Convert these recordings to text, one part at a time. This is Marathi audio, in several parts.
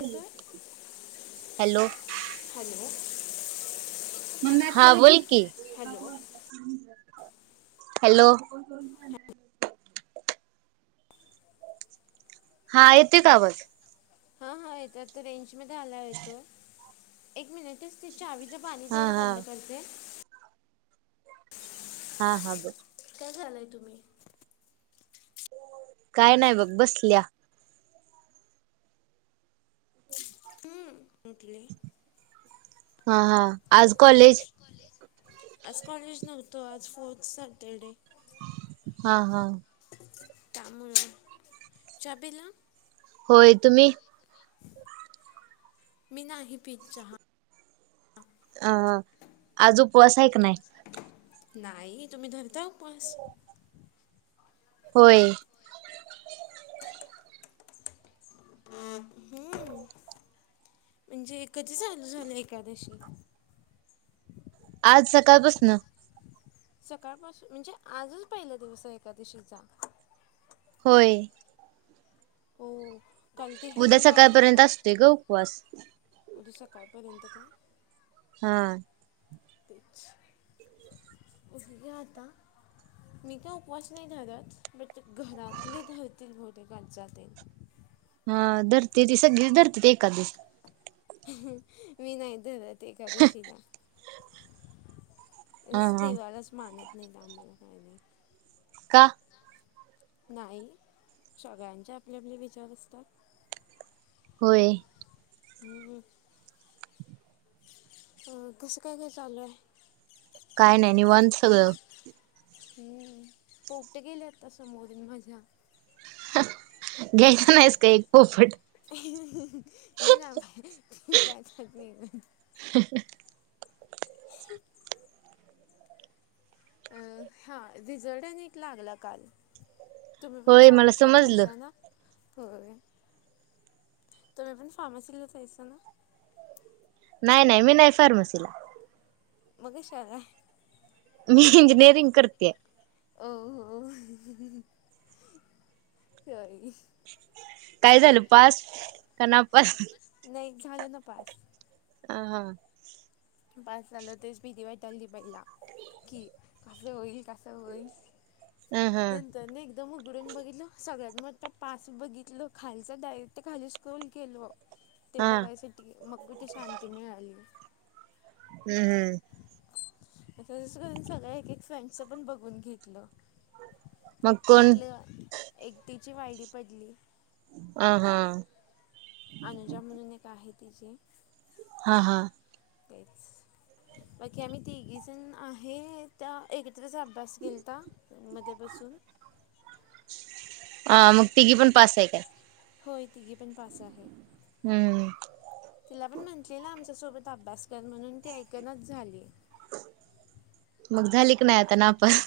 येतोय हॅलो. हॅलो. हा बोल की, हॅलो हॅलो. हा येतोय का आवाज? हां हां येतो, आता रेंज मध्ये आल्याव येतो. एक मिनिटच ते चावीच पाणी हा तेवढ हा बंद करते. हा हा बर. काय करालाय तुम्ही? काय नाही बग बसल्या. हम्म उठले हा हा, आज कॉलेज? आज कॉलेज नव्हत, आज फोर्थ सॅटर्डे. हां हां. त्यामुळ, चहा पिला? होय, तुम्ही? मी नाही पीत चहा. अ आज उपवास हाय क नाय? नाही, तुम्ही धरता उपावास? होय. हम्म. म्हणजे कधी चालू झालं एकादशी? आज सकाळपसन. सकाळपासून म्हणजे आजच पहिला दिवस आहे एकादशीचा? होय. वो. उद्या सकाळ पर्यंत असतोय ग उपवास. उद्या सकाळपर्यंत काय? हां. तेच, उठली आता मी काय उपवास नाही धरत, बट घरातली धरतील बहुतेक आजचा ते. हा धरते ती, सगळीच धरते ती एकादस. मी नाही धरत एकादशीला. इस हा हा देवालाच मानत नाही त्यामुळं काय नाही. का? नाही, सगळ्यांचे आपले आपले विचार असतात. होय. ह अ, कसं काय काय चालू हाय? काय नाही निवांत सगळं. हम्म, पोपट गेले आता समोरून माझ्या. घ्यायच नाहीस का एक पोपट? हं हं लय लांब हाय [unintelligible] [inaudible] अ हा रिझल्ट अन एक लागला काल. तुम्ही पण होय मला फार्म सीला समजलं आहेसां ना? होय तुम्ही पण फार्मसीला हायसा? नाही नाही मी नाही फार्मसीला. मग कशाला आहे? मी इंजिनिअरिंग करतेय हो हो सॉरी. काय झालं पास. का नापास नाही झालं ना पास. हा हा. पास झाल, तेच भीती वाटाल ती पहिला. की कसं होईल, कसं होईल हम हम. तरने एकदम उघडून बघितलं, सगळ्यात मोठा पास बघितलं, खालचं डायरेक्ट खाली स्क्रोल केली. ते हा बघायसाठी, मग कुठे शांती मिळाली. हम् हम्म. मग असं करून सगळ एक एक फ्रेंडच पण बघून घेतलं. मग कोण त्यातलं एकटीची वायडी पडली. अ हा. अनुजा म्हणून एक आहे तिचे. हा हा. तेच, बाकी आम्ही तिघी जण आहे, त्या एकत्रच अ अभ्यास गेलता रूम मध्ये बसून. अ मग तिघी पण पास आहे काय? होय, तिघे पण पास आहे. हम्म. तिला पण म्हटलेलं आमच्यासोबत अभ्यास कर म्हणून ती ऐकनच झाली. मग झाली की नाही आता नापास.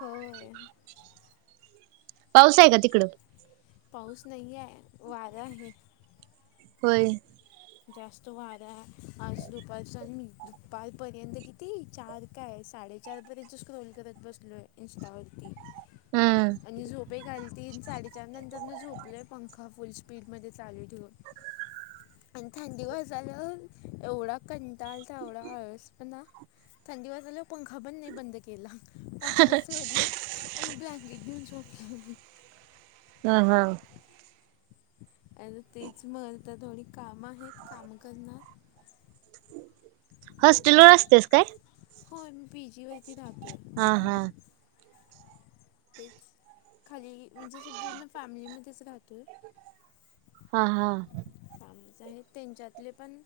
होय. पाऊस आहे का तिकडं? पाऊस नाही आहे, वारा आहे. होय. जास्त वारा आहे, आज दुपार दुपारपर्यंत किती चार का साडे चार पर्यंत स्क्रोल करत बसलोय, इन्स्टवरती. हम्म आणि झोप एक आलती ती साडी त्यानंतरने झोपलं, पंखा फुल स्पीडमध्ये चालू ठेवून. आणि थंडी वाजला एवढा, कंटाल तर एवढा आळस पण. थंडी वाजयला, पंखा बंद नाही बंद केला. पंखा सोडला, आणि ब्लँकेट घेऊन झोपला मी. हा हा. अर तेच मग, तर थोडी काम आहेत काम करणार हॉस्टेल वर असतेस काय? होय मी पी. जी. वरती राहते. हा हा. तेच, खाली म्हणजे ज पूर्ण फॅमिलीमध्येच राहतोय. हा हा. चालूच आहेत, त्यांच्यातले पण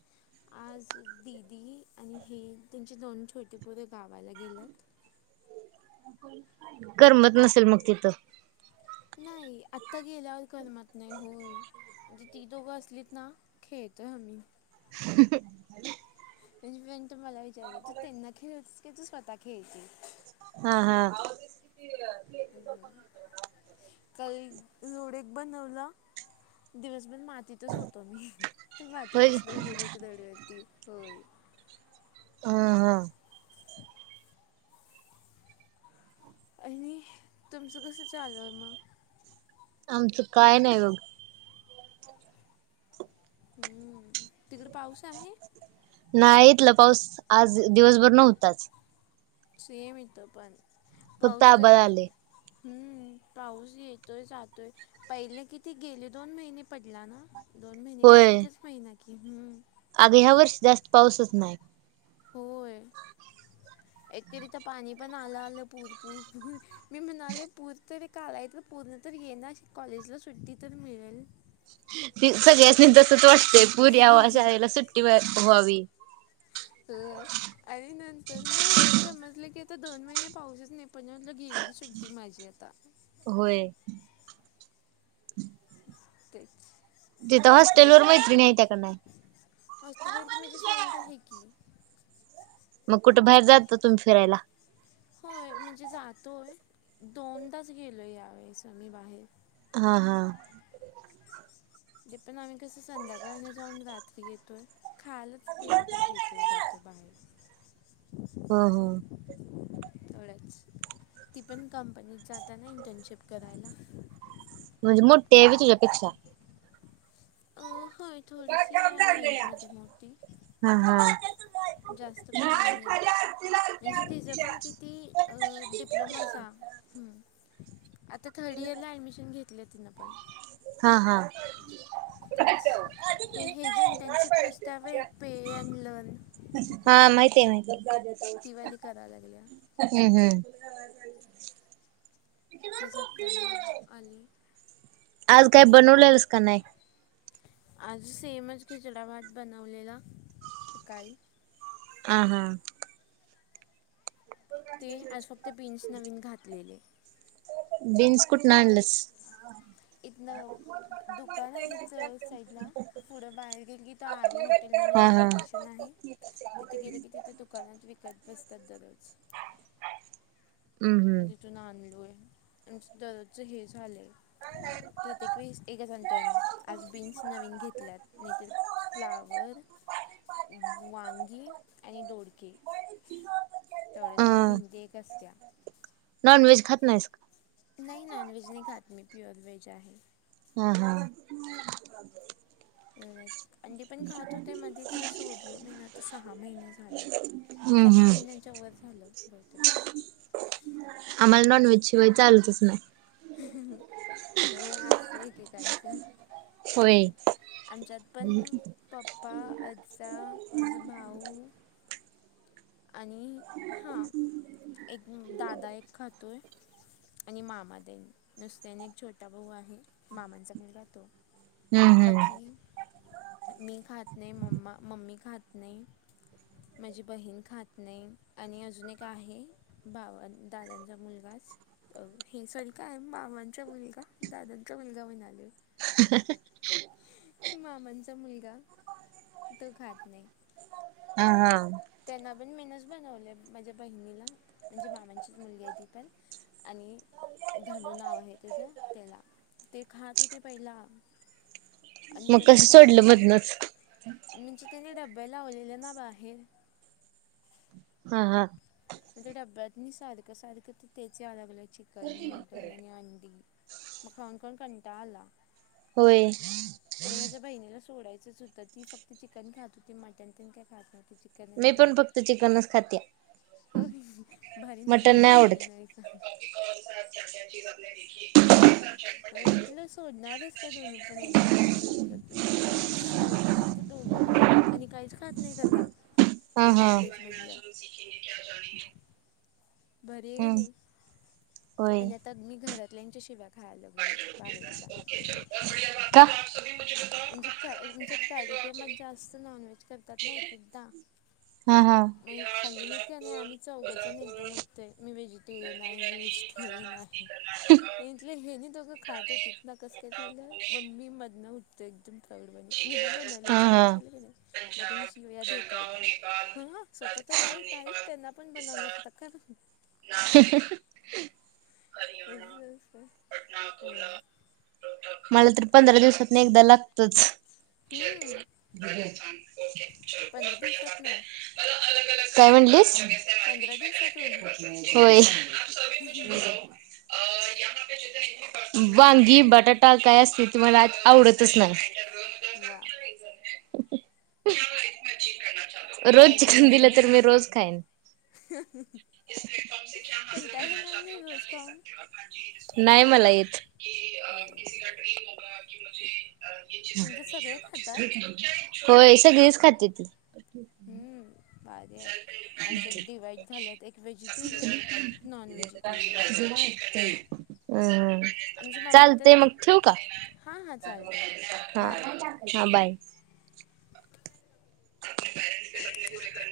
आज दिदी आणि हे त्यांचे छोटी पोर गावाला गेल्यात. करमत नसेल मग तिथं. नाही, आता गेल्यावर करमत नाही होय. म्हणजे ती दोघं असलीत ना खेळतोय आम्ही. [inaudible] म्हणजे फ्रेंड मला विचारत्यात, तू त्यांना खेळवतेस की तू स्वतः खेळतेस? हां हां. [inaudible] कल लोडक बनवलं दिवस बर मातीत तच होतो मी, माती होय पसरवलेली हीत रोडवरती होय. हां हां. आणि तुमचं कसं चालू आहे मग? आमचं काय नाही बघ. हम्म, तिकडे पाऊस आहे? नाही इतलं पाऊस आज दिवसभर नव्हताच. सेम इथं पण, फक्त पाऊस आबाळ तरी आलय हम्म, पाऊस येतोय जातोय पहिले किती गेले दोन महिने पडला ना? दोन महिने काय होय एकच महिना कि, हम्म. अग ह्या वर्षी जास्त पाऊसच नाय. होय, एक तर इथे पाणी पण आलं आलं पूरपूर पूर मी म्हणाले पूर तरी का आलाय पूर्ण तर येणा कॉलेजला सुट्टी तर मिळेल. ती सगळ्यांसनी तसत वाटतय पुर यावा, शाळेला सुट्टी व व्हावी. तर आणि नंतर न समजलं की आता दोन महिने पाऊसच नाही, पण म्हटलं गेली सुट्टी माझी आता. होय. तेच. तिथ आता हॉस्टेलवर मैत्रीणी हायत्या क नाय? हॉस्टेलवरती माझी फ्रेंड आहे की. मग कुठ बाहेर जाता तुम्ही फिरायला? होय म्हणजे जातोय दोनदाच गेलोय यावेेळेस आम्ही बाहेर. हां हां. ते पण आम्ही कस संध्याकाळन जाऊन रात्री येतोय, खायला गेलो तर घेतोय जात तोय बाहेर. हं हं. तेवढंच, ती पण कंपनीत जात्या नाही इंटर्नशिप करायला. म्हणजे मोठी हाय व्हय तुझ्या पेक्षा? अ होय थोडीशी आहे एज मध्ये मोठी. हा हा. जास्त पण नाही हाय, म्हणजे तिज पण किती डिप्लोमाचा आता थर्ड इयरला ॲडमिशन घेतलं तिनं पण. हा हा. [inaudible] हा तेच ते हे जे इंटर्नशिप नसता वे पे अँड लर्न माहिती ये माहतीये. ती वाली करायला लागल्या हम्म हम्म. त्याच्यात तमा आली. आज काय आणि बनवलेलस का नाय. आज सेमच खिचडाभात बनवलेला सकाळी. हा हा. ते आज फक्त बीन्स नवीन घातलेले. बीन्स कुठनं आणलस. इथनं दुकान आहेत साईडला. पुढं बाहेर गेली तर आर्य हॉटेल म्हणून एक लोकेशन आहे अच्छा. तिथे गेले की तिथे दुकानात विकत बसतात दररोज. हम् हम्म. इथून आणलोय आमंच दरोजच हे झालंय. प्रत्येक वेळीस एकच आणतोय आम्ही. आज बीन्स नवीन घेतल्यात नाहीततर फ्लावर. वांगी आणि दोडके. तेवढ्या अ च्यांनी भिंडी एक असत्या. नॉन वेज खात नाहीस का. नाही नॉनव्हेज नाही खात मी प्युअर व्हेज आहे. हा हा. तेवढच. अंडी पण खात होते मध्ये खरं सोडलो मी नाता सहा. महिने झालं हम्म सहा हम्म महिन्यां च्या वर झालं बहुतेक. आम्हाला नॉनव्हेज शिवाय चालतच नाही. हो असत एकेकांचं. तसं होय. आमच्यात पण पप्पा आजा माझा भाऊ. आणि हा एक दादा एक खातो य. आणि मामा ते नुसत्याने एक छोटा भाऊ आहे आणि मामांचा जवळ राहतो. हम्म हम्म बाकी. मी खात नाही म्मा मम्मी खात माझी बहीण. खात नाही आणि अजून एक आहे भाव दादांचा मुलगाच अ हे सरी काय मामांचा मुलगा दादांचा मुलगा म्हणालो [unintelligible] मामांचा मुलगा तो खात नाही. ह हा. त्यांना पण मी नच बनवले माझ्या बहिणीला म्हणजे मामांची मुलगी आहे ती पण. आणि. धनू नाव आहे त्याचं त्याला ते खात होते पहिला् मग कसं सोडलं मधन च. म्हणजे त्यांने डब्ब्या ओलेले ना बाहेर. हा हा. म्हणजे डब्यातनी सारखं सारखं तर त्यांचे यालाग चिकन मटन. आणि अंडी मग खाऊन खाऊन कंटाळा आला. होय. आणि माझ्या बहिणीला सोडायचंच होतं ती फक्त चिकन खात होती मटण ते काय खात नव्हती. चिकन मी आणि पण अंडी फक्त चिकनच खाते. हो भारी ना मटन नाही आवडत [unintelligible] [unintelligible] मग म्हटलं सोडणारच काय दोन्ही पण एकदम, मी मदत करतो म्हण [unintelligible] सोडलीत दोघं पण, आणि काहीच खात नाहीत आता. हा हा. नॉनव्हेजमधलं भारी आहे का हम्म नाही, होय. आणि आता मी घरातल्यांच्या शिवा्या खायलो- हम बाहेरच्या. [unintelligible] का? म्हणजे का, आमच्यात कार्यक्रमात क्रमात जास्त नॉन व्हेज करतात ना एक एकदा हा हा. मग हे खाल्ली की आम्ही चौगचण एकदम उठतोय मी व्हेजट टेरियन आहे मी व्हेजिटेरियन आहे, इथले हेनी दोघं खात होतीत. न कस काय झालं मम्मी मधन ते एकदम प्राऊड बणेल, मी ना बनवले हा चांगले हा की नाही मग त्यांनी शिव्या देतात स्वतः तररी आईक, काहीच त्यांना पण बनवल्या होता खर. [unintelligible] बिझनेस होय, ए आय. मला तर पंधरा दिवसात एकदा लागोतच हम्म पंधरा दिवसात ना [unintelligible] काय म्हटलीस? पंधरा दिवसातून होय, भारी वांगी, आहे बटाटा. काय असते ते, मला आवडतच नाय. वा. [unintelligible] रोज भारी चिकन दिलं आहेसा तर मी रोज खाईन. [unintelligible] कंटाळ येणार नाही रोज खाऊन? नाही मला येत. हम. [unintelligible] तुमच्यात सगळे खातात [unintelligible] होय सगळीच खाते ती. हम्म भारी हाय. आमच्यात डिवायड झाल्यात, एक व्हेजिटेरियन, एक नॉन व्हेजिटेरियन. हम्म चालतय मग ठिऊ का? हा हा चालते. हा बाय हा बाय. [inaudible]